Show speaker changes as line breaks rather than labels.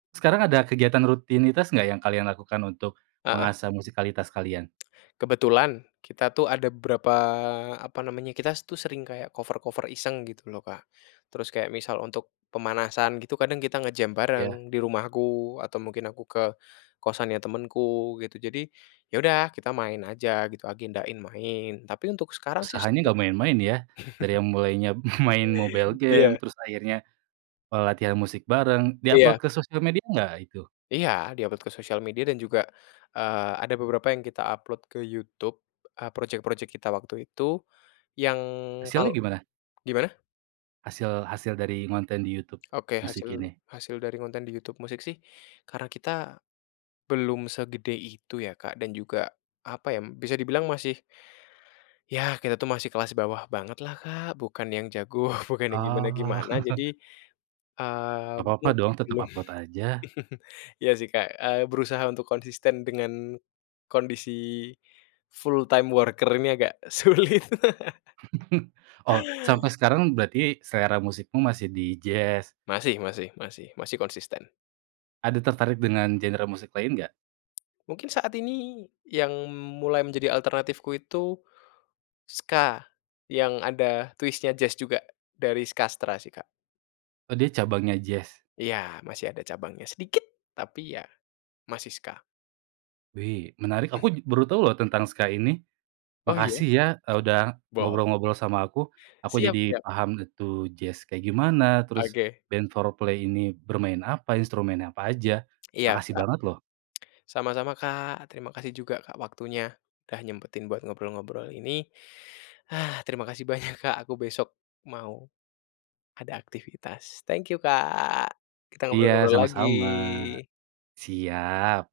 Sekarang ada kegiatan rutinitas nggak yang kalian lakukan untuk
Heeh.
mengasah musikalitas kalian?
Kebetulan kita tuh ada beberapa, apa namanya, kita tus sering kayak cover-cover iseng gitu loh, Kak. Terus kayak misal untuk pemanasan gitu kadang kita nge-jam
Iya.
bareng di rumahku atau mungkin aku ke kosan ya temenku gitu. Jadi ya udah kita main aja gitu agendain main tapi untuk sekarang sih
Usahanya
sering
gak main-main ya? Dari yang mulainya main mobile game
Iya.
terus akhirnya, eee, latihan musik bareng, di-upload
Iya.
ke sosial media nggak itu?
Iya, di-upload ke sosial media dan juga, eee, ada beberapa yang kita upload ke YouTube e proyek-proyek kita waktu itu yang kalau
Hasilnya gimana?
gimana?
Hasil hasil dari ngonten di YouTube
Oke
Music
hasil
ini?
hasil dari konten di YouTube Music sih karena kita belum segede itu ya Kak dan juga, apa ya, bisa dibilang masih yah, kita tuh masih kelas bawah banget lah Kak, bukan yang jago, bukan yang
Oh.
gimana-gimana jadi, eee,
Nggak apa-apa dong
mungkin
tetap
belum
upload aja.
iya sih Kak, eee, berusaha untuk konsisten dengan kondisi full time worker ini agak sulit.
Oh sampai sekarang berarti selera musikmu masih di jazz?
Masih masih masih masih konsisten.
Ada tertarik dengan genre musik lain nggak?
Mungkin saat ini yang mulai menjadi alternatifku itu ska, yang ada twist-nya jazz juga dari Skastra sih, Kak.
Oh dia cabangnya jazz?
Iya masih ada cabangnya sedikit tapi ya masih ska.
Wih, menarik, aku j baru tahu loh tentang ska ini,
Oh iya?
makasih ya e udah
Bol
ngobrol-ngobrol sama aku. Aku
Siap
jadi
siap.
paham tuh jazz kayak gimana, terus
Oke.
band Fourplay ini bermain apa, instrumennya apa aja,
Iya
makasih
Kak.
banget loh.
Sama-sama Kak, terima kasih juga Kak waktunya udah nyempetin buat ngobrol-ngobrol ini. Ah terima kasih banyak Kak aku besok mau ada aktivitas, thank you Kak. Kita
Iya
ngobrol-ngobrol
sama-sama.
lagi.
Siap.